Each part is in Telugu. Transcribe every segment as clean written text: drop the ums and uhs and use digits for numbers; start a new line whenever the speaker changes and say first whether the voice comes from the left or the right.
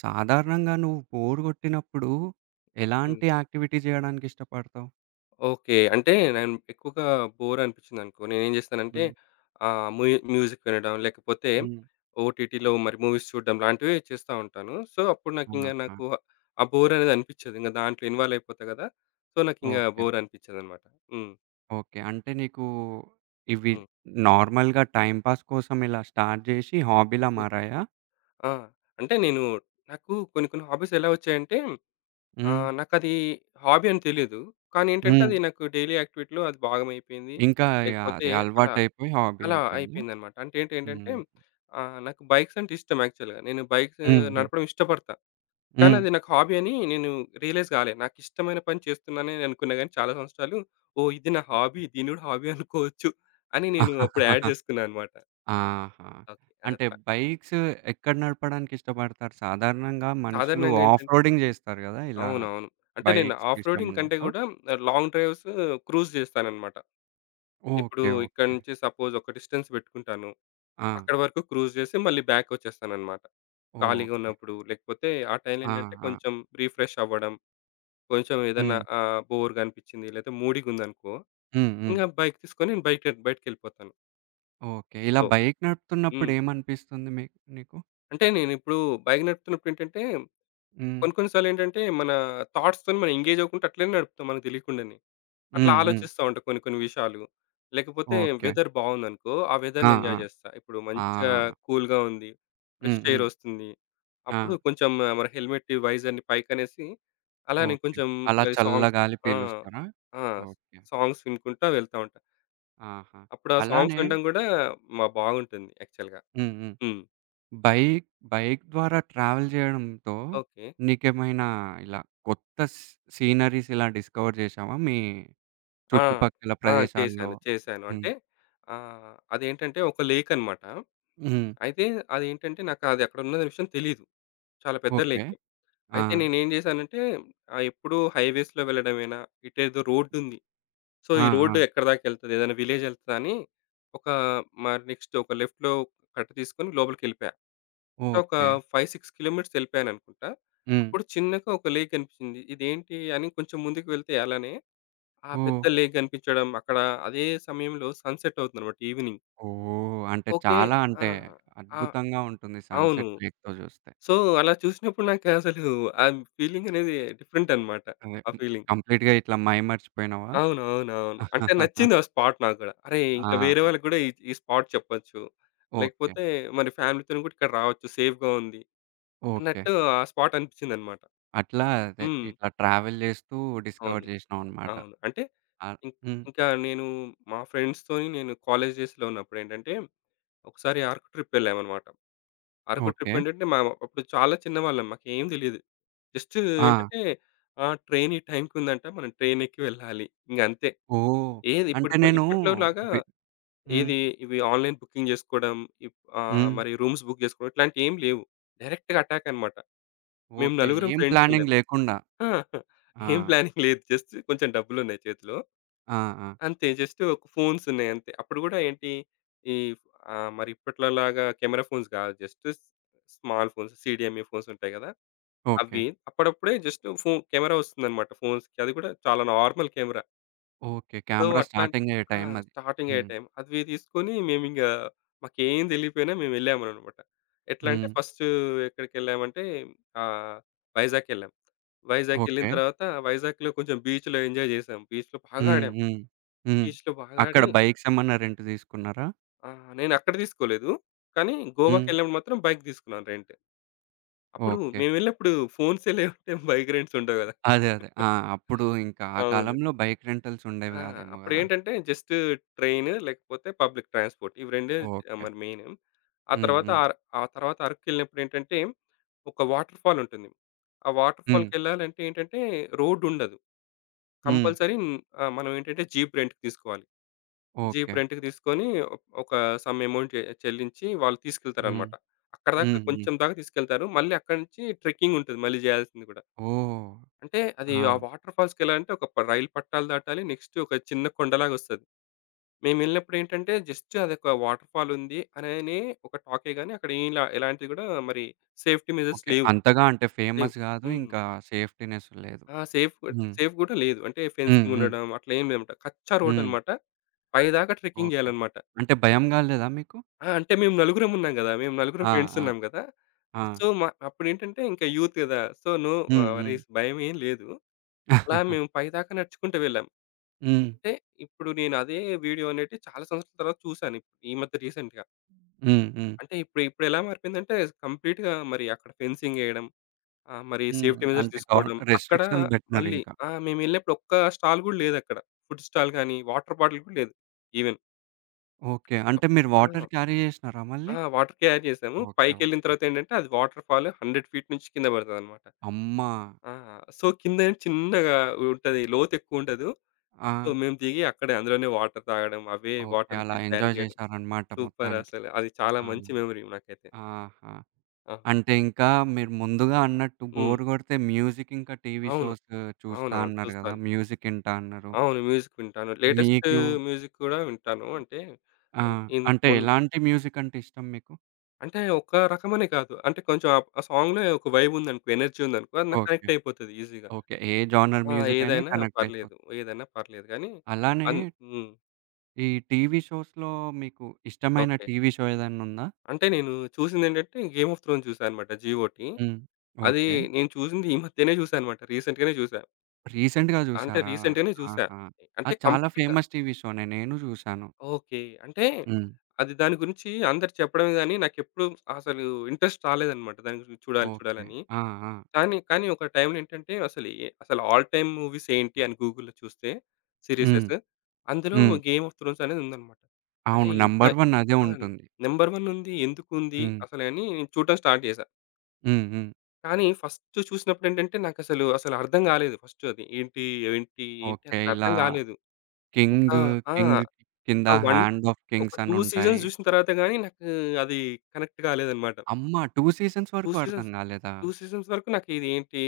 right: సాధారణంగా నువ్వు బోర్ గొట్టినప్పుడు
left: హ్మ్.
right: ఎలాంటి యాక్టివిటీ జేయడానికి ఇష్టపడతావు?
left: ఓకే. అంటే నేను ఎక్కువగా బోర్ అనిపించిందనుకో, నేనేం చేస్తానంటే
right: హ్మ్.
left: ఆహ్, మ్యూ మ్యూజిక్ వినడం, లేకపోతే
right: హ్మ్.
left: ఓటీటీలో మరి మూవీస్ చూడడం లాంటివి చేస్తా ఉంటాను. సో, అప్పుడు
right: ఆహా!
left: నాకు ఆ బోర్ అనేది అనిపించదు. ఇంక దాంట్లో ఇన్వాల్వ్ అయిపోతా కదా! సో, నాకింక
right: ఓకే.
left: బోర్ అనిపించదనమాట. హ్మ్.
right: ఓకే. అంటే నీకు ఇవి
left: హ్మ్.
right: నార్మల్‌గా టైమ్ పాస్ కోసం ఇలా స్టార్ట్ జేసి హాబీలా
left: ఓకే.
right: మారాయా?
left: ఆ! అంటే నాకు కొన్ని కొన్ని హాబీస్ ఎలా వచ్చాయంటే
right: హ్మ్.
left: నాకది హాబీ అని తెలీదు. కానీ ఏంటంటే
right: హ్మ్.
left: అది నాకు డైలీ యాక్టివిటీలో అది భాగమైపోయింది.
right: ఇంకా ఇగ
left: లేకపోతే
right: అది
left: అలా
right: అలవాటయిపోయి హాబీ
left: అలా
right: అయిపోయిందా?
left: అయిపోయిందనమాట. అంటే ఏంటంటే
right: హ్మ్.
left: నాకు బైక్స్ అంటే ఇష్టం యాక్చువల్‌గా. నేను బైక్స్
right: హ్మ్. హ్మ్.
left: నడపడం ఇష్టపడతా. కానీ
right: హ్మ్.
left: అది నాకు హాబీ అని నేను రియలైజ్ గాలే. నాకు ఇష్టమైన పని చేస్తున్నానే అనుకున్నా గాని చాలా సంవత్సరాలు ఓహ్! ఇది నా
right: ఓకే.
left: హాబీ. దీన్ని గూడా హాబీ అనుకోవచ్చు అని నేను అప్పుడు యాడ్ జేసుకున్నా అనమాట.
right: ఆహా!
left: ఓకే.
right: అంటే
left: అట్లా.
right: బైక్స్ ఎక్కడ నడపడానికి ఇష్టపడతారు? సాధారణంగా మనుషులు
left: సాధారణంగా
right: ఆఫ్
left: ఏంటంటే
right: రోడింగ్ జేస్తారు గదా! ఇలా
left: అవునవును. అంటే నేను
right: బైక్స్
left: ఆఫ్
right: ఇష్టం
left: రోడింగ్ కంటే
right: ఉన్నప్పుడు.
left: గూడా లాంగ్ డ్రైవ్స్ క్రూజ్ జేస్తాననమాట. ఇప్పుడు
right: ఓకే.
left: ఇక్కడి
right: ఓకే.
left: నుంచి సపోజ్ ఒక డిస్టెన్స్ బెట్టుకుంటాను.
right: ఆ!
left: అక్కడి వరకు క్రూజ్ చేసి మళ్ళీ బ్యాకొచ్చేస్తాననమాట. ఖాళీగా
right: ఓకే.
left: ఉన్నప్పుడు లేకపోతే ఆ టైంలో
right: ఆ!
left: ఏంటంటే
right: ఆ!
left: కొంచెం రిఫ్రెష్ అవ్వడం, కొంచెం ఏదన్నా
right: హ్మ్.
left: బోర్‌గా అనిపిచ్చింది లేతే మూడీగుందనుకో,
right: హ్మ్. హ్మ్.
left: ఇంగా బైక్ తీసుకొని నేను బయటికెళ్ళిపోతాను.
right: ఓకే. ఇలా
left: సో
right: బైక్ నడుపుతున్నప్పుడు
left: హ్మ్.
right: ఏమనిపిస్తుంది నీకు?
left: అంటే నేనిప్పుడు బైక్ నడుపుతున్నప్పుడేంటంటే
right: హ్మ్.
left: కొన్ని కొన్ని సార్లేంటంటే మన థాట్స్‌తోని మనం ఎంగేజ్ అవ్వకుండా అట్లనే నడుపుతాం మనకు తెలియకుండానే. అట్లా
right: హ్మ్. హ్మ్.
left: ఆలోచిస్తా ఉంటా కొన్ని కొన్ని విషయాలు. లేకపోతే
right: ఓకే.
left: వెదర్ బావుందనుకో, ఆ
right: ఆ!
left: వెదర్‌ని
right: ఆ!
left: ఎంజాయ్ జేస్తా. ఇప్పుడు
right: ఆ!
left: మంచిగా కూల్‌గా ఉంది. ఫ్రెష్
right: హ్మ్. హ్మ్.
left: ఎయిర్ ఒస్తుంది. అప్పుడు
right: ఆ!
left: కొంచెం మన హెల్మెట్, వైజర్‌ని పైకనేసి అలానే
right: ఓకే.
left: కొంచెం
right: అలా
left: మరి సాంగ్స్
right: చల్లగాలి
left: ఆ!
right: పీలుస్తారా?
left: ఆ!
right: ఓకే.
left: సాంగ్స్ వినుకుంటా వెళ్తా ఉంటా.
right: ఆహా!
left: అప్పుడు ఆ సాంగ్స్
right: అలానే
left: వినడం గూడా మా బాగుంటుంది యాక్చువల్‌గా.
right: హ్మ్. హ్మ్.
left: హ్మ్.
right: బైక్ బైక్ ద్వారా ట్రావెల్ జేయడంతో
left: ఓకే.
right: నీకేమైనా ఇలా కొత్త స్ సీనరీస్ ఇలా డిస్కవర్ జేశావా? మీ
left: ఆ!
right: చుట్టుపక్కల
left: ఆ!
right: ప్రదేశాల్లో?
left: చేశాను. చేశాను.
right: హ్మ్.
left: అంటే అదేంటంటే ఒక లేక్ అన్నమాట.
right: హ్మ్.
left: అయితే అదేంటంటే నాకు అది అక్కడ ఉన్నది విషయం తెలీదు. చాలా పెద్ద
right: ఓకే.
left: లేక్.
right: ఆ!
left: అయితే నేనేం జేశానంటే ఎప్పుడూ హైవేస్‌లో వెళ్ళడమేనా? ఇటేదో రోడ్డుంది. సో,
right: ఆ!
left: ఈ
right: ఆ!
left: రోడ్డు ఎక్కడి దాకెళ్తది? ఏదైనా విలేజ్ ఎళ్తదా అని ఒక మా నెక్స్ట్ ఒక లెఫ్ట్‌లో కట్ తీసుకొని లోపలికెళ్ళిపోయా. ఒక
right: ఓకే.
left: 5, 6 కిలోమీటర్స్ ఎళ్ళిపోయాననుకుంటా.
right: హ్మ్.
left: అప్పుడు చిన్నగా ఒక లేక్ కనిపించింది. ఇదేంటి అని కొంచెం ముందుకు వెళ్తే అలానే ఆ
right: ఓహ్!
left: పెద్ద లేక్ కనిపించడం, అక్కడ అదే సమయంలో సన్‌సెట్ అవుతుందనమాట ఈవినింగ్.
right: ఓహ్! అంటే
left: ఓకే.
right: చాలా
left: ఆ!
right: అంటే
left: ఆ!
right: అద్భుతంగా ఉంటుంది
left: అవును.
right: సన్‌సెట్ లేక్‌తో జూస్తే.
left: సో, అలా చూసినప్పుడు నాకు అసలు ఆ ఫీలింగనేది డిఫరెంట్ అనమాట.
right: అదే
left: ఆ
right: హ్మ్.
left: ఫీలింగ్.
right: కంప్లీట్‌గా ఇట్లా మైమర్చిపోయినావా?
left: అవును. అవును. అవును. అంటే
right: ఆహాహాహా.
left: నచ్చింది ఆ స్పాట్ నాకు గూడా. అరే! ఇంకా వేరే
right: ఆహా!
left: వాళ్ళకి గూడా ఈ ఈ స్పాట్ చెప్పొచ్చు.
right: ఓకే.
left: లేకపోతే మరి ఫ్యామిలీతోని గూడా ఇక్కడ రావచ్చు. సేఫ్‌గా ఉంది
right: ఓకే.
left: అన్నట్టు ఆ స్పాట్ అనిపించిందన్నమాట.
right: అట్లా అదే
left: హ్మ్.
right: ఇట్లా ట్రావెల్ జేస్తూ
left: అవును.
right: డిస్కవర్ జేసినావనమాట.
left: అవును. అంటే
right: ఆ!
left: ఇం
right: హ్మ్.
left: ఇంకా నేను మా ఫ్రెండ్స్‌తోని నేను కాలేజ్ డేస్‌లో ఉన్నప్పుడేంటంటే ఒకసారి అరకు ట్రిప్ వెళ్ళామన్నమాట. అరకు
right: ఓకే.
left: ట్రిప్ ఏంటంటే మా అప్పుడు చాలా చిన్నవాళ్ళం. మాకేం తెలీదు. జస్ట్
right: ఆ!
left: ఏంటంటే ఆ ట్రైన్ ఈ టైంకి ఉందంట. మనం ట్రైన్ ఎక్కి వెళ్ళాలి. ఇంగంతే.
right: ఓహ్!
left: ఏది ఇప్పుడు
right: అంటే నేను
left: ఇప్పట్లో లాగా
right: బె హ్మ్.
left: ఏది ఇవి ఆన్‌లైన్ బుకింగ్ జేసుకోవడం, ఇప్
right: హ్మ్.
left: మరి రూమ్స్ బుక్ జేసుకోవడం ఇట్లాంటియేం లేవు. డైరెక్ట్‌గా అటాక్ అన్నమాట. మేము
right: ఓకే.
left: నలుగురం
right: ఏం
left: ఫ్రెండ్స్ ఎళ్ళాం.
right: ప్లానింగ్ లేకుండా.
left: ఆ! ఏం
right: ఆ!
left: ప్లానింగ్ లేదు. జస్ట్ కొంచెం డబ్బులున్నాయి చేతిలో.
right: ఆ! ఆ!
left: అంతే జస్ట్ ఒక ఫోన్స్ ఉన్నాయి అంతే. అప్పుడు గూడా ఏంటి ఈ మరి ఇప్పట్లోలాగా కెమెరా ఫోన్స్ గాదు. Just small phones CDMA phones ఉంటాయి గదా!
right: ఓకే.
left: అవి అప్పుడప్పుడే జస్ట్ కెమెరా వస్తుందన్నమాట ఫోన్స్‌కి. అది గూడా చాలా normal camera.
right: Okay.
left: So,
right: camera
left: అట్లాంటి
right: స్టార్టింగ్ అయ్యే
left: ఆ!
right: టైం అది.
left: స్టార్టింగ్ అయ్యే
right: హ్మ్.
left: టైం. అవి తీసుకొని మాకేం తెలియపోయినా మేమెళ్ళామనమాట. ఎట్లా అంటే
right: హ్మ్.
left: ఫస్ట్ ఎక్కడికెళ్ళామంటే ఆహ్, వైజాగెళ్ళాం. వైజాగెళ్ళిన
right: ఓకే.
left: తర్వాత వైజాగ్‌లో కొంచెం బీచ్‌లో ఎంజాయ్ చేసాం. బీచ్‌లో బాగా
right: హ్మ్.
left: ఆడాం.
right: హ్మ్. హ్మ్.
left: బీచ్‌లో బాగా
right: అక్కడ
left: ఆడి
right: బైక్స్ ఏమన్నా రెంట్ తీసుకున్నారా?
left: నేనక్కడ తీసుకోలేదు. కానీ
right: హ్మ్.
left: గోవాకెళ్ళినప్పుడు మాత్రం బైక్ తీసుకున్నాను రెంట్. అప్పుడు
right: ఓకే.
left: మేము వెళ్ళినప్పుడు ఫోన్సే లేవు. బైక్ రెంట్స్ ఉండవు కదా!
right: అదే. ఆ! అప్పుడు ఇంకా ఆ
left: అవును.
right: కాలంలో బైక్ రెంటల్స్ ఉండేవి
left: ఆ!
right: కాదేమో కదా!
left: అప్పుడేంటంటే జస్ట్ ట్రైన్ లేకపోతే పబ్లిక్ ట్రాన్స్‌పోర్ట్. ఇవి రెండే
right: ఓకే.
left: మరి మెయిన్. ఆ
right: హ్మ్.
left: తర్వాత
right: హ్మ్.
left: ఆర్ ఆ తర్వాత అరక్కెళ్ళినప్పుడేంటంటే ఒక వాటర్ ఫాల్ ఉంటుంది. ఆ వాటర్
right: హ్మ్.
left: ఫాల్‌కెళ్ళాలంటే ఏంటంటే రోడ్ ఉండదు.
right: హ్మ్.
left: కంపల్సరీ మనం ఏంటంటే జీప్ రెంట్‌కి తీసుకోవాలి.
right: ఓకే.
left: జీప్ రెంట్‌కి తీసుకొని ఒక అమౌంట్ చెల్లించి వాళ్ళు
right: హ్మ్.
left: తీసుకెళ్తారనమాట. అక్కడిదాకా
right: హ్మ్. హ్మ్.
left: కొంచెం దాకా తీసుకెళ్తారు. మళ్ళీ అక్కడి నుంచి ట్రెక్కింగ్ ఉంటుంది మళ్ళీ చేయాల్సింది కూడా.
right: ఓహ్!
left: అంటే అది
right: ఆ!
left: ఆ వాటర్ ఫాల్స్‌కెళ్ళాలంటే రైలు పట్టాలు దాటాలి. నెక్స్ట్ ఒక చిన్న కొండలాగొస్తది. మేమెళ్ళినప్పుడేంటంటే, జస్ట్ అదొక వాటర్ ఫాల్ ఉంది అనని ఒక టాకే గాని, అక్కడ ఏం లా ఎలాంటిది గూడా మరి సేఫ్టీ మెజర్స్
right: ఓకే.
left: లేవు.
right: అంతగా అంటే
left: లేవు.
right: ఫేమస్ గాదు.
left: హ్మ్.
right: ఇంకా సేఫ్టీనెస్ లేదు.
left: ఆ! సేఫ్
right: హ్మ్.
left: సేఫ్ గూడా లేదు. అంటే
right: హ్మ్.
left: ఫెన్సింగ్
right: హ్మ్.
left: ఉండడం అట్లా ఏం లేదనమాట. కచ్చా
right: హ్మ్.
left: రోడ్డనమాట. పైదాకా ట్రెక్కింగ్
right: ఓకే.
left: జేయాలనమాట.
right: అంటే భయం గాలేదా మీకు?
left: ఆ! అంటే మేము నలుగురం ఉన్నాం గదా! మేము నలుగురం
right: ఆ!
left: ఫ్రెండ్స్
right: ఆ!
left: ఉన్నాం గదా!
right: ఆ!
left: సో, మా అప్పుడేంటంటే ఇంకా యూత్ గదా! సో, నో
right: హ్మ్. హ్మ్.
left: వరీస్ భయమేం లేదు. అలా మేము పైదాకా నడుచుకుంటూ వెళ్ళాం.
right: హ్మ్.
left: అంటే ఇప్పుడు నేను అదే వీడియో అనేటివి చాలా సంవత్సరాల తర్వాత చూసాను. ఇప్పుడు ఈ మధ్య రీసెంట్‌గా.
right: హ్మ్. హ్మ్.
left: అంటే ఇప్పుడెలా మారిపోయిందంటే కంప్లీట్‌గా మరి అక్కడ ఫెన్సింగ్ ఎయడం. మరి
right: హ్మ్.
left: సేఫ్టీ మెజర్స్
right: అంటే
left: తీసుకోవడం. అక్కడ
right: రెస్ట్రిక్షన్స్
left: మళ్ళీ
right: బెట్టినారింకా.
left: ఆ! మేమెళ్ళినప్పుడు ఒక్క స్టాల్ గూడా లేదక్కడ. ఫుడ్ స్టాల్ గానీ, వాటర్ బాటిల్ కూడా లేదు ఈవెన్.
right: ఓకే. అంటే మీరు
left: ఆ!
right: వాటర్ క్యారీ జేసినారా మళ్ళీ?
left: ఆ! వాటర్ క్యారీ చేసాము.
right: ఓకే.
left: పైకెళ్ళిన
right: ఓకే.
left: తర్వాతేంటంటే అది వాటర్ ఫాల్ 100 ఫీట్ నుంచి కింద పడతదనమాట.
right: అమ్మ!
left: ఆ! సో, కింద ఏం చిన్నగా ఉంటది. లోతెక్కువుండదు.
right: ఆ!
left: సో, మేము దిగి అక్కడే అందులోనే వాటర్ తాగడం, అవే
right: ఓకే.
left: వాటర్‌ని
right: అలా
left: తీసి క్యారీ
right: ఎంజాయ్
left: చేయడం.
right: జేశారన్నమాట
left: సూపర్
right: మొత్తానికి.
left: అసలు. అది చాలా
right: ఆ!
left: మంచి మెమరీ నాకైతే.
right: ఆహా!
left: ఆ!
right: అంటే ఇంకా మీరు ముందుగా అన్నట్టు
left: హ్మ్.
right: బోర్ గొడితే మ్యూజిక్ ఇంకా టీవీ
left: అవును.
right: షోస్ చూస్తా
left: అవునవును.
right: అన్నారు గదా!
left: చూస్తాను.
right: మ్యూజిక్ ఇంటా అన్నారు.
left: అవును. మ్యూజిక్ వింటాను. లేటెస్ట్
right: మీకు
left: మ్యూజిక్ కూడా వింటాను. అంటే
right: ఆ!
left: ఇన్
right: అంటే
left: మొన్
right: ఎలాంటి మ్యూజిక్ అంటే ఇష్టం మీకు?
left: అంటే ఒక రకమనే కాదు. అంటే కొంచెం ఆ ఆ సాంగ్‌లో ఒక వైబ్ ఉందనుకో, ఎనర్జీ ఉందనుకో, అది నాకు
right: ఓకే.
left: కనెక్ట్ అయిపోతది ఈజీగా.
right: ఓకే. ఏ జానర్
left: ఆ!
right: మ్యూజిక్ అయినా
left: ఏదైనా
right: కనెక్ట్ అయిపోతుంది.
left: పర్లేదు. ఏదైనా పర్లేదు గానీ
right: అలానే
left: అన్ హ్మ్.
right: ఈ టీవీ షోస్‌లో మీకు ఇష్టమైన
left: ఓకే.
right: TV show ఏదన్నుందా?
left: అంటే నేను చూసిందేంటంటే 'గేమ్ ఆఫ్ థ్రోన్' చూసా అనమాట జియోటి.
right: హ్మ్.
left: అది
right: ఓకే.
left: నేను చూసింది ఈ మధ్యనే చూసా అనమాట. రీసెంట్‌గానే చూసా.
right: రీసెంట్‌గా
left: అంటే
right: జూసారా?
left: రీసెంట్‌గానే చూసా.
right: ఆహా!
left: అంటే
right: అది చాలా
left: కంప్లీట్
right: ఫేమస్ టీవీ షోనే. నేను జూశాను.
left: ఓకే. అంటే
right: హ్మ్.
left: అది దాని గురించి అందరూ చెప్పడమే గాని, నాకెప్పుడు అసలు ఇంట్రెస్ట్ రాలేదన్నమాట. దాని గురించి చూడాలి
right: ఓకే.
left: చూడాలని.
right: ఆ! ఆ!
left: కానీ, కానీ ఒక టైమ్‌లో ఏంటంటే అసలు ఆల్ టైమ్ మూవీస్ ఏంటి అని గూగుల్‌లో చూస్తే
right: హ్మ్.
left: సీరీసెస్ అందులో
right: హ్మ్.
left: 'గేమ్ ఆఫ్ థ్రోన్స్' అనేది ఉందన్నమాట. అరే!
right: అవును.
left: ఇంత
right: నంబర్ 1 అదే
left: ఆ!
right: ఉంటుంది.
left: నంబర్ 1 ఉంది. ఎందుకుంది
right: హ్మ్.
left: అసలు అని నేను చూడటం స్టార్ట్ చేశా.
right: హ్మ్. హ్మ్.
left: కానీ ఫస్ట్ చూసినప్పుడు ఏంటంటే నాకసలు అసలు అసలు అర్థం కాలేదు ఫస్ట్ అది. ఏంటి?
right: ఓకే.
left: అసలు
right: ఇలా
left: అర్థం కాలేదు. ఒక
right: కింగ్,
left: ఆ!
right: కింగ్ కింద
left: ఒక 1
right: హ్యాండ్ ఆఫ్
left: ఒక
right: కింగ్స్
left: 2 సీజన్స్
right: అనుంటాయి.
left: జూసిన తర్వాత గాని నాకు అది కనెక్ట్ కాలేదన్నమాట.
right: అమ్మ! 2 సీజన్స్
left: 2
right: వరకు అర్థం
left: సీజన్స్
right: కాలేదా?
left: 2 సీజన్స్ వరకు నాకు ఇదేంటి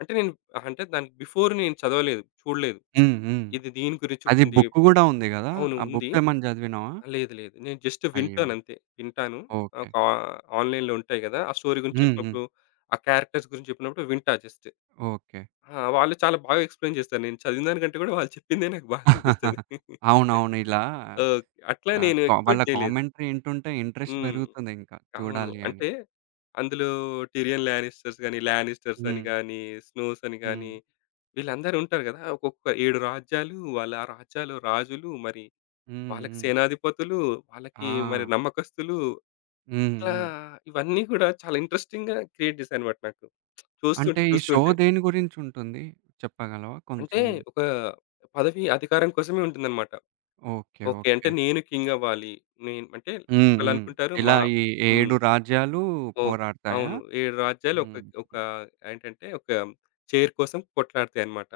left: అంటే నేను అంటే దానికి బిఫోర్ నేను చదవలేదు. చూడలేదు.
right: హ్మ్. హ్మ్.
left: ఇది దీని గురించి
right: అది
left: ఉంటుంది.
right: బుక్ గూడా ఉంది గదా!
left: అవును
right: ఆ
left: ఉంది.
right: బుక్ ఏమన్నా చదివినావా?
left: లేదు లేదు. నేను జస్ట్
right: అయ్యో!
left: వింటానంతే. వింటాను.
right: ఓకే.
left: ఒక ఆ ఆన్‌లైన్‌లో ఉంటాయి గదా! ఆ స్టోరీ గురించి
right: హ్మ్. హ్మ్.
left: చెప్పినప్పుడు, ఆ క్యారెక్టర్స్ గురించి చెప్పినప్పుడు వింటా జస్ట్.
right: ఓకే.
left: ఆ! వాళ్ళు చాలా బాగా ఎక్స్‌ప్లెయిన్ చేస్తారు. నేను చదివిన దానికంటే గూడా వాళ్ళు చెప్పిందే నాకు బాగా అనిపిస్తది.
right: అవునవును. ఇలా
left: ఓకే. అట్లా
right: ఆహ్,
left: నేను
right: కా వాళ్ళ
left: ఎక్స్‌పెక్ట్ జేయలేదు.
right: కామెంటరీ ఇంటుంటే ఇంట్రెస్ట్
left: హ్మ్.
right: పెరుగుతుందింకా
left: అవును.
right: చూడాలి అని.
left: అంటే అందులో టిరియన్ లానిస్టర్స్ గాని, లానిస్టర్స్ అని
right: హ్మ్.
left: గాని, స్నోస్ అని
right: హ్మ్.
left: గాని వీళ్ళందరూ ఉంటారు గదా! ఒక్కొక్క 7 రాజ్యాలు, వాళ్ళ ఆ రాజ్యాల రాజులు, మరి
right: హ్మ్.
left: వాళ్ళకి
right: హ్మ్.
left: సేనాధిపతులు, వాళ్ళకి మరి
right: ఆ!
left: నమ్మకస్తులు
right: హ్మ్.
left: ఇట్లా
right: హ్మ్.
left: ఇవన్నీ గూడా చాలా ఇంట్రెస్టింగ్‌గా క్రియేట్ చేశాయన్నమాట నాకు.
right: అంటే
left: చూస్తుంటే,
right: ఈ షో
left: చూస్తుంటే.
right: దేని గురించుంటుంది? చెప్పగలవా
left: అంటే
right: కొంచెం?
left: ఒక పదవి, అధికారం కోసమే ఉంటుందన్నమాట.
right: ఓకే.
left: ఓకే.
right: ఓకే.
left: అంటే నేను కింగ్ అవ్వాలి. నేను అంటే
right: హ్మ్. హ్మ్.
left: ఒకళ్ళనుకుంటారు
right: ఇలా
left: మా
right: ఈ
left: హ్మ్.
right: 7 రాజ్యాలు
left: ఓ
right: పోరాడతాయా?
left: అవును. 7 రాజ్యాలు ఒక
right: హ్మ్.
left: ఒక
right: హ్మ్.
left: ఏంటంటే ఒక చైర్ కోసం కొట్లాడతాయన్నమాట.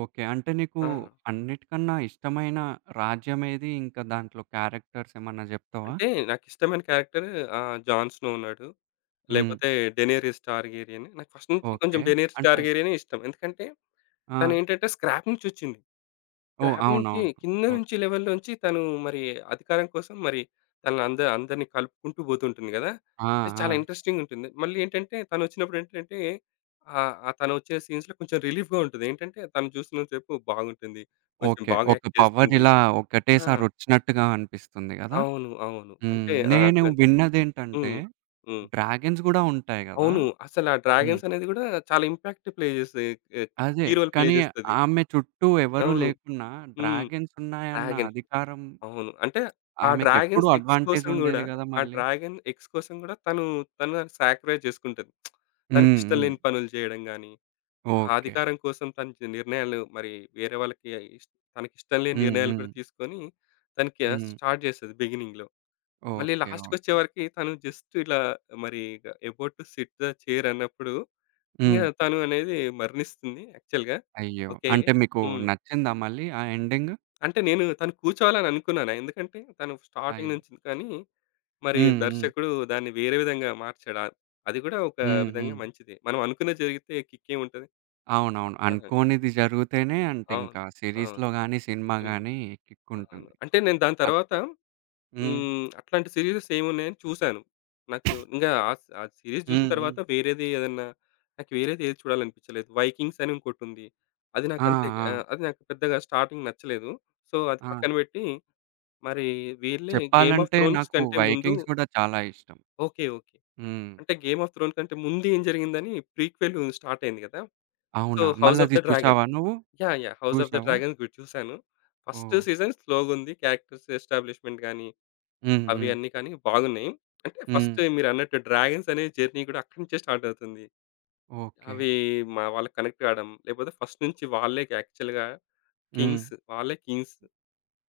right: ఓకే. అంటే నీకు
left: ఆ!
right: అన్నిటికన్నా ఇష్టమైన రాజ్యం ఏది? ఇంకా దాంట్లో క్యారెక్టర్స్ ఏమన్నా జెప్తావా?
left: అంటే నాకిష్టమైన క్యారెక్టర్ 'జాన్ స్నో' ఉన్నాడు.
right: హ్మ్.
left: లేకపోతే 'డెనేరిస్ టార్గేరియన్.' నాకు ఫస్ట్ నుంచి కొంచెం
right: ఓకే.
left: 'డెనేరిస్
right: అంటే
left: టార్గేరియనే' ఇష్టం. ఎందుకంటే
right: ఆ!
left: తనేంటంటే స్క్రాప్ నుంచొచ్చింది.
right: ఓహ్!
left: స్క్రాప్ నుంచి
right: అవునవును.
left: కింద నుంచి
right: ఓకే.
left: లెవెల్ నుంచి తను మరి అధికారం కోసం మరి తనని అంద అందరిని కలుపుకుంటూ పోతుంటుంది కదా!
right: ఆ!
left: అది
right: ఆ!
left: చాలా ఇంట్రెస్టింగ్ ఉంటుంది. మళ్ళీ ఏంటంటే తనొచ్చినప్పుడు ఏంటంటే ఆహ్, ఆహ్, తనొచ్చే సీన్స్‌లో కొంచెం రిలీఫ్‌గా ఉంటుంది. ఏంటంటే తను చూసినంత సేపు బాగుంటుంది. కొంచెం
right: ఓకే.
left: బాగా
right: ఒక
left: యాక్ట్
right: పవర్
left: చేస్తుంది.
right: ఇలా
left: ఆ!
right: ఒకటేసారి వచ్చినట్టుగా అనిపిస్తుంది గదా!
left: అవును. అవును.
right: హ్మ్.
left: అంటే ఆహ్,
right: నేను
left: తన్
right: విన్నదేంటంటే
left: హ్మ్. హ్మ్.
right: డ్రాగన్స్ గూడా ఉంటాయి గదా!
left: అవును. అసలు ఆ
right: హ్మ్.
left: డ్రాగన్స్ అనేది గూడా చాలా ఇంపాక్ట్ ప్లే చేస్తాయి. ఎ
right: అదే.
left: కీ రోల్ ప్లే
right: కానీ
left: చేస్తది.
right: ఆమె చుట్టూ ఎవరు
left: అవును.
right: లేకున్నా
left: హ్మ్.
right: డ్రాగన్స్ ఉన్నాయన్న
left: డ్రాగన్.
right: అధికారం
left: అవును. అంటే ఆ
right: ఆమెకెప్పుడూ
left: డ్రాగన్స్ ఎగ్స్
right: అడ్వాంటేజ్
left: కోసం గూడా,
right: ఉండేది గదా!
left: ఆ
right: మళ్ళీ.
left: డ్రాగన్ ఎగ్స్ కోసం గూడా తను, తను సాక్రిఫైస్ చేసుకుంటది.
right: హ్మ్.
left: తనకిష్టం
right: హ్మ్.
left: లేని పనులు చేయడం గాని, ఆ
right: ఓకే.
left: అధికారం కోసం తన చే నిర్ణయాలు మరి వేరే వాళ్ళకి ఇష్ తనకిష్టం లేని
right: హ్మ్.
left: నిర్ణయాలు
right: హ్మ్.
left: కూడా తీసుకొని, తనకి
right: హ్మ్.
left: స్టార్ట్ చేస్తది బిగినింగ్‌లో. మళ్ళీ
right: ఓకే. ఓకే.
left: లాస్ట్‌కొచ్చేవరకి తను జస్ట్ ఇలా మరి ఇగ about to sit the chair అన్నప్పుడు, ఇంగ
right: హ్మ్.
left: తను అనేది మరణిస్తుంది యాక్చువల్‌గా.
right: అయ్యో!
left: ఓకే.
right: అంటే మీకు
left: హ్మ్.
right: నచ్చిందా మళ్ళీ ఆ ఎండింగ్?
left: అంటే నేను తను కూర్చోవాలని అనుకున్నాను. ఎందుకంటే తను స్టార్టింగ్
right: అయ్యో!
left: నుంచి కానీ మరి
right: హ్మ్. హ్మ్.
left: దర్శకుడు దాన్ని వేరే విధంగా మార్చాడు. అది కూడా ఒక
right: హ్మ్.
left: విధంగా
right: హ్మ్.
left: మంచిదే. మనం అనుకున్నది జరిగితే కిక్కేముంటది.
right: అవునవును.
left: ఆ!
right: అనుకోనిది జరిగితేనే అంటే
left: అవును.
right: ఇంకా
left: అవును.
right: సీరీస్‌లో గాని, సినిమా
left: హ్మ్.
right: గాని
left: అవును.
right: కిక్కుంటుంది.
left: అంటే నేను దాని
right: అది.
left: తర్వాత
right: హ్మ్.
left: హ్మ్. అట్లాంటి సీరీసెస్ ఏమున్నాయని చూసాను. నాకు ఇంగా ఆ సీరీస్ చూసిన
right: హ్మ్. హ్మ్.
left: తర్వాత వేరేది ఏదన్నా నాకు వేరేది ఏది చూడాలనిపించలేదు. 'వైకింగ్స్' అని ఇంకోటుంది.
right: ఆ! ఆ!
left: అది నాకు పెద్దగా స్టార్టింగ్ నచ్చలేదు. సో, అది
right: ఆ!
left: పక్కన పెట్టి మరి వీళ్ళే 'గేమ్ ఆఫ్
right: చెప్పాలంటే
left: థ్రోన్స్'
right: నాకు
left: కంటే ముందు
right: 'వైకింగ్స్' గూడా చాలా ఇష్టం.
left: ఓకే. ఓకే.
right: హ్మ్.
left: అంటే 'గేమ్ ఆఫ్ థ్రోన్' కంటే ముందు ఏం జరిగిందని ప్రీక్వెల్ స్టార్ట్ అయింది కదా! సో,
right: అవునా?
left: 'హౌస్ ఆఫ్
right: మళ్ళది
left: ద డ్రాగన్'
right: చూసావా నువ్వు?
left: Yeah! Yeah! 'House of the
right: చూసావా?
left: డ్రాగన్' కూడా చూసాను. First
right: oh!
left: సీజన్ స్లోగుంది. క్యారెక్టర్స్ ఎస్టాబ్లిష్‌మెంట్ గాని,
right: హ్మ్.
left: అవి
right: హ్మ్.
left: అన్నీ కానీ బాగున్నాయి. అంటే
right: హ్మ్.
left: ఫస్ట్ మీరన్నట్టు డ్రాగన్స్ అనే జర్నీ కూడా అక్కడి నుంచే స్టార్ట్ అవుతుంది.
right: ఓకే.
left: అవి మా వాళ్ళకి కనెక్ట్ కావడం, లేకపోతే ఫస్ట్ నుంచి వాళ్ళే యాక్చువల్‌గా
right: హ్మ్.
left: వాళ్ళే కింగ్స్.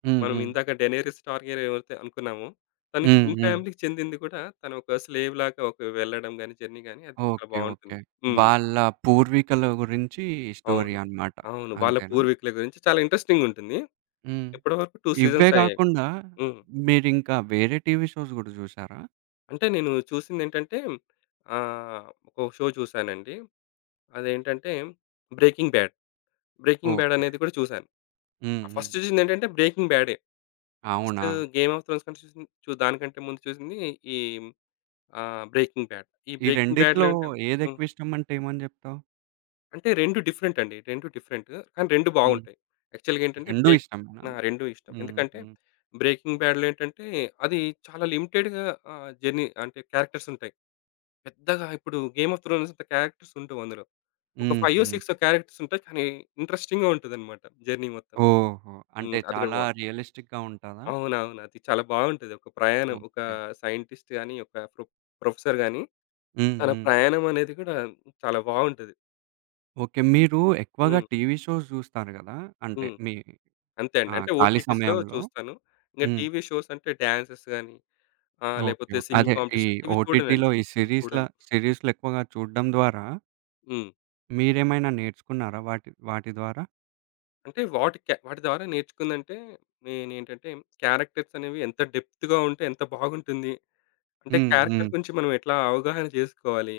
right: హ్మ్.
left: మనం
right: హ్మ్.
left: ఇందాక 'డెనేరిస్ టార్గెయన్' ఎవరైతే అనుకున్నామో, తను
right: హ్మ్.
left: కింగ్
right: హ్మ్.
left: ఫ్యామిలీకి చెందింది కూడా తను ఒక స్లేవ్ లాగా ఒక వెళ్ళడం గాని, జర్నీ గాని అది చాలా
right: ఓకే. ఓకే.
left: బావుంటుంది. హ్మ్.
right: వాళ్ళ పూర్వీకుల గురించి స్టోరీ
left: అవును.
right: అన్నమాట.
left: అవును. వాళ్ళ
right: అంతేనా?
left: పూర్వీకుల గురించి చాలా ఇంట్రెస్టింగ్ ఉంటుంది.
right: హ్మ్.
left: ఇప్పటివరకు 2
right: ఇవ్వే
left: సీజన్స్ అయ్యాయి.
right: గాకుండా
left: హ్మ్.
right: మీరింకా వేరే టీవీ షోస్ గూడా జూసారా?
left: అంటే నేను చూసిందేంటంటే ఆహ్, ఒక షో చూసానండి. అదేంటంటే 'breaking bad.' 'Breaking bad'
right: okay.
left: అనేది కూడా చూసాను.
right: హ్మ్. హ్మ్.
left: ఫస్ట్ చూసిందేంటంటే 'బ్రేకింగ్ బ్యాడే.' ఫస్ట్
right: అవునా?
left: 'గేమ్ ఆఫ్ థ్రోన్స్' కంటే చూసింది చు దానికంటే ముందు చూసింది ఈ ఆ! 'Breaking bad.' ఈ
right: ఈ
left: 'బ్రేకింగ్
right: రెండిట్లో
left: బ్యాడ్‌లో' ఏంటం హ్మ్.
right: ఏదెక్కువిష్టం అంటే ఏమని జెప్తావు?
left: అంటే 2 డిఫరెంట్ అండి. 2 డిఫరెంట్. కానీ 2
right: హ్మ్.
left: బాగుంటాయి. యాక్చువల్‌గా ఏంటంటే
right: 2
left: బ్రేక్
right: ఇష్టమేనా?
left: ఆ! 2 ఇష్టం. ఎందుకంటే
right: హుహు.
left: 'బ్రేకింగ్ బ్యాడ్‌లో' ఏంటంటే అది చాలా లిమిటెడ్‌గా ఆహ్, జర్నీ అంటే క్యారెక్టర్స్ ఉంటాయి. పెద్దగా ఇప్పుడు 'గేమ్ ఆఫ్ థ్రోన్స్' అంత క్యారెక్టర్స్ ఉండవు అందులో. ఒక 5,
right: హుహు.
left: 6 క్యారెక్టర్స్ ఉంటాయి. కానీ ఇంట్రెస్టింగ్‌గా ఉంటదన్నమాట జర్నీ మొత్తం.
right: ఓహో! అంటే
left: హ్మ్. అది కూడా
right: చాలా
left: బాగుంటది.
right: రియలిస్టిక్‌గా ఉంటదా?
left: అవునవును. అది చాలా బాగుంటది. ఒక ప్రయాణం ఒక
right: ఓకే.
left: సైంటిస్ట్ గాని, ఒక ప్రొ ప్రొఫెసర్ గాని
right: హ్మ్.
left: తన
right: హ్మ్.
left: ప్రయాణం అనేది కూడా చాలా బాగుంటది.
right: ఓకే. మీరు ఎక్కువగా
left: హ్మ్.
right: టీవీ షోస్ జూస్తారు గదా! అంటే
left: హ్మ్.
right: మీ
left: అంతే అండి. అంటే
right: ఖాళీ
left: ఓటీటీస్‌లో
right: సమయంలో.
left: చూస్తాను. ఇంక
right: హ్మ్.
left: టీవీ షోస్ అంటే డాన్సెస్ గాని,
right: ఓకే.
left: లేపోతే
right: ఓకే. అదే
left: సింగింగ్
right: ఈ
left: కాంపిటీషన్స్ ఇవి
right: ఓటీటీలో
left: చూడనండి.
right: ఈ
left: ఇవి చూడను.
right: సిరీస్‌లు ఎక్కువగా చూడడం ద్వారా
left: హ్మ్.
right: మీరేమైనా నేర్చుకున్నారా వాటి వాటి ద్వారా?
left: అంటే వాటి ద్వారా నేర్చుకుందంటే నేనేంటంటే క్యారెక్టర్స్ అనేవి ఎంత డెప్త్‌గా ఉంటే ఎంత బాగుంటుంది. అంటే
right: హ్మ్.
left: క్యారెక్టర్
right: హ్మ్.
left: గురించి మనం ఎట్లా అవగాహన చేసుకోవాలి.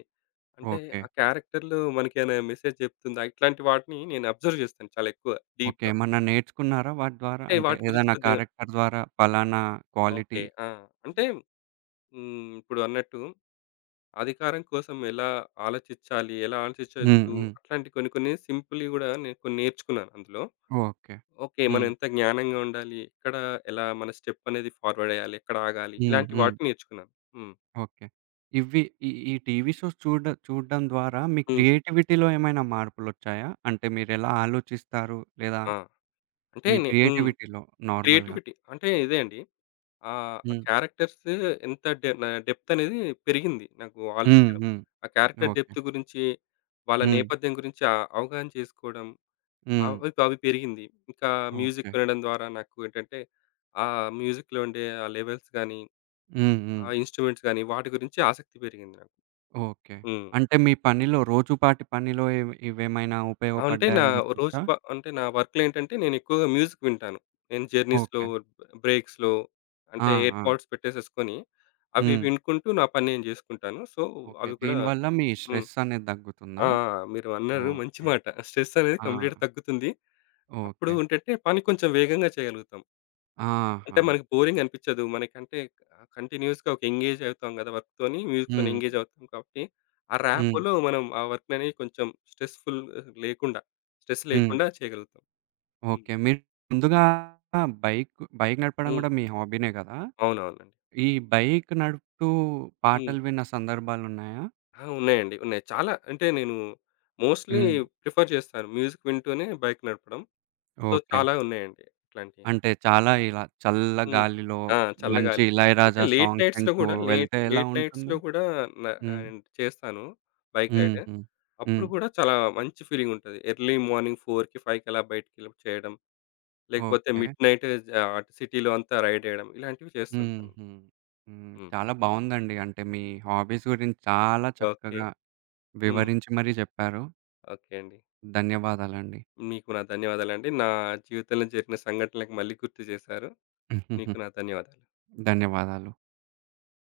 left: అంటే
right: ఓకే.
left: ఆ క్యారెక్టర్‌లో మనకేమైనా మెసేజ్ చెప్తుందా? ఇట్లాంటి వాటిని నేను అబ్జర్వ్ చేస్తాను చాలా ఎక్కువ
right: ఓకే.
left: డీప్‌గా.
right: ఏమన్నా నేర్చుకున్నారా వాటి ద్వారా?
left: అంటే
right: అంటే
left: వాటి గురించి
right: ఏదైనా
left: కొద్దిగా
right: క్యారెక్టర్ ద్వారా పలానా క్వాలిటీ
left: ఓకే. ఆ! అంటే హ్మ్. ఇప్పుడు అన్నట్టు అధికారం కోసం ఎలా ఆలోచించాలి? ఎలా
right: హ్మ్.
left: ఆలోచించొద్దు?
right: హ్మ్.
left: అట్లాంటి కొన్ని కొన్ని సింపుల్‌వి గూడా నేను కొన్ని నేర్చుకున్నాను అందులో.
right: ఓకే.
left: ఓకే. మనం
right: హ్మ్.
left: ఎంత జ్ఞానంగా ఉండాలి? ఎక్కడ ఎలా మన స్టెప్ అనేది ఫార్వర్డ్ ఎయ్యాలి? ఎక్కడ ఆగాలి?
right: హ్మ్.
left: ఇలాంటి
right: హ్మ్.
left: వాటిని నేర్చుకున్నాను. హ్మ్.
right: ఓకే. ఇవి ఈ ఈ టీవీ షోస్ చూడడం ద్వారా మీ
left: హ్మ్.
right: క్రియేటివిటీలో ఏమైనా మార్పులొచ్చాయా? అంటే మీరెలా ఆలోచిస్తారు? లేదా
left: ఆ! అంటే
right: మీ
left: నే హ్మ్.
right: క్రియేటివిటీలో నార్మల్‌గా?
left: క్రియేటివిటీ అంటే ఇదే అండి. ఆహ్, ఆ
right: హ్మ్.
left: క్యారెక్టర్స్ ఎంత డె నా డెప్త్ అనేది పెరిగింది నాకు
right: హ్మ్.
left: ఆలోచించడం.
right: హ్మ్.
left: ఆ క్యారెక్టర్
right: ఓకే.
left: డెప్త్ గురించి, వాళ్ళ
right: హ్మ్.
left: నేపథ్యం గురించి అవగాహన చేసుకోవడం.
right: హ్మ్.
left: అవి అవి పెరిగింది. ఇంకా
right: ఓకే.
left: మ్యూజిక్ వినడం ద్వారా నాకు ఏంటంటే, ఆ మ్యూజిక్‌లో ఉండే ఆ లెవెల్స్ గాని,
right: హ్మ్. హ్మ్.
left: ఆ ఇన్‌స్ట్రుమెంట్స్ గాని వాటి గురించి ఆసక్తి పెరిగింది నాకు.
right: ఓకే.
left: హ్మ్.
right: అంటే మీ పనిలో రోజుపాటి పనిలో ఇవేమైనా
left: అంటే నా
right: ఉపయోగపడ్డాయని
left: రోజు
right: జెప్పొచ్చా?
left: బ అంటే నా వర్క్‌లో ఏంటంటే నేను ఎక్కువగా మ్యూజిక్ వింటాను. నేను జర్నీస్‌లో,
right: ఓకే.
left: బ్రేక్స్‌లో
right: ఆ!
left: అంటే ఎయిర్
right: ఆ!
left: పోడ్స్ పెట్టేసేసుకొని అవి
right: హ్మ్.
left: వినుకుంటూ నా పని నేను జేసుకుంటాను. So,
right: okay.
left: అవి కూడా
right: దీనివల్ల మీ
left: హ్మ్.
right: స్ట్రెస్ అనేది దగ్గుతుందా?
left: ఆ! మీరు అన్నారు మంచి
right: ఓకే.
left: మాట. స్ట్రెస్ అనేది
right: ఆ!
left: కంప్లీట్‌గా తగ్గుతుంది. అప్పుడు
right: ఓకే.
left: ఏంటంటే పని కొంచెం వేగంగా చేయగలుగుతాం.
right: ఆహా!
left: అంటే మనకి బోరింగ్ అనిపించదు. మనకంటే కంటిన్యూయస్‌గా ఒక ఎంగేజ్ అవుతాం కదా! వర్క్‌తోని, మ్యూజిక్‌తోని
right: హ్మ్.
left: ఎంగేజ్ అవుతాం కాబట్టి, ఆ
right: హ్మ్.
left: ర్యాప్‌లో మనం ఆ వర్క్‌ననేది కొంచెం స్ట్రెస్‌ఫుల్ లేకుండా, స్ట్రెస్
right: హ్మ్.
left: లేకుండా చేయగలుగుతాం. హ్మ్.
right: ఓకే. మీరు ముందుగా బైక్ బైక్ నడపడం
left: హ్మ్.
right: గూడా మీ హాబీనే గదా!
left: అవునవునండి.
right: ఈ బైక్ నడుపుతూ
left: హ్మ్.
right: పాటలు విన్న సందర్భాలున్నాయా?
left: ఆ! ఉన్నాయండి. ఉన్నాయి. చాలా అంటే నేను మోస్ట్‌లీ
right: హ్మ్.
left: ప్రిఫర్ చేస్తాను. మ్యూజిక్ వింటూనే బైక్ నడపడం. So,
right: okay.
left: చాలా ఉన్నాయండి ఇట్లాంటియి.
right: అంటే చాలా ఇలా చల్ల
left: హ్మ్.
right: గాలిలో
left: ఆ!
right: మంచి
left: చల్లగాలి. అంటే
right: 'ఇళయరాజా' సాంగ్స్ వింటూ వెళ్తే ఎలా
left: లేట్
right: ఉంటుంది?
left: నైట్స్‌లో గూడా న
right: హ్మ్.
left: ఆహ్, చేస్తాను బైక్ రైడ్.
right: హుహు. హ్మ్.
left: అప్పుడు గూడా చాలా మంచి ఫీలింగుంటది. ఎర్లీ మార్నింగ్ 4కి, 5కి అలా బయటికెళ్ళి చేేయడం. లేకపోతే
right: ఓకే.
left: మిడ్‌నైట్ అటు సిటీలో అంతా రైడ్ చేయడం. ఇలాంటివి చేస్తుంటాను.
right: హుహు. హ్మ్.
left: హ్మ్.
right: చాలా బావుందండి. అంటే మీ హాబీస్ గురించి చాలా
left: ఓకే.
right: చక్కగా
left: హ్మ్.
right: వివరించి మరీ జెప్పారు.
left: ఓకే అండి.
right: ధన్యవాదాలండి.
left: మీకు నా ధన్యవాదాలండి. నా జీవితంలో జరిగిన సంఘటనలకు మళ్ళీ గుర్తు చేశారు. మీకు నా ధన్యవాదాలు.
right: ధన్యవాదాలు.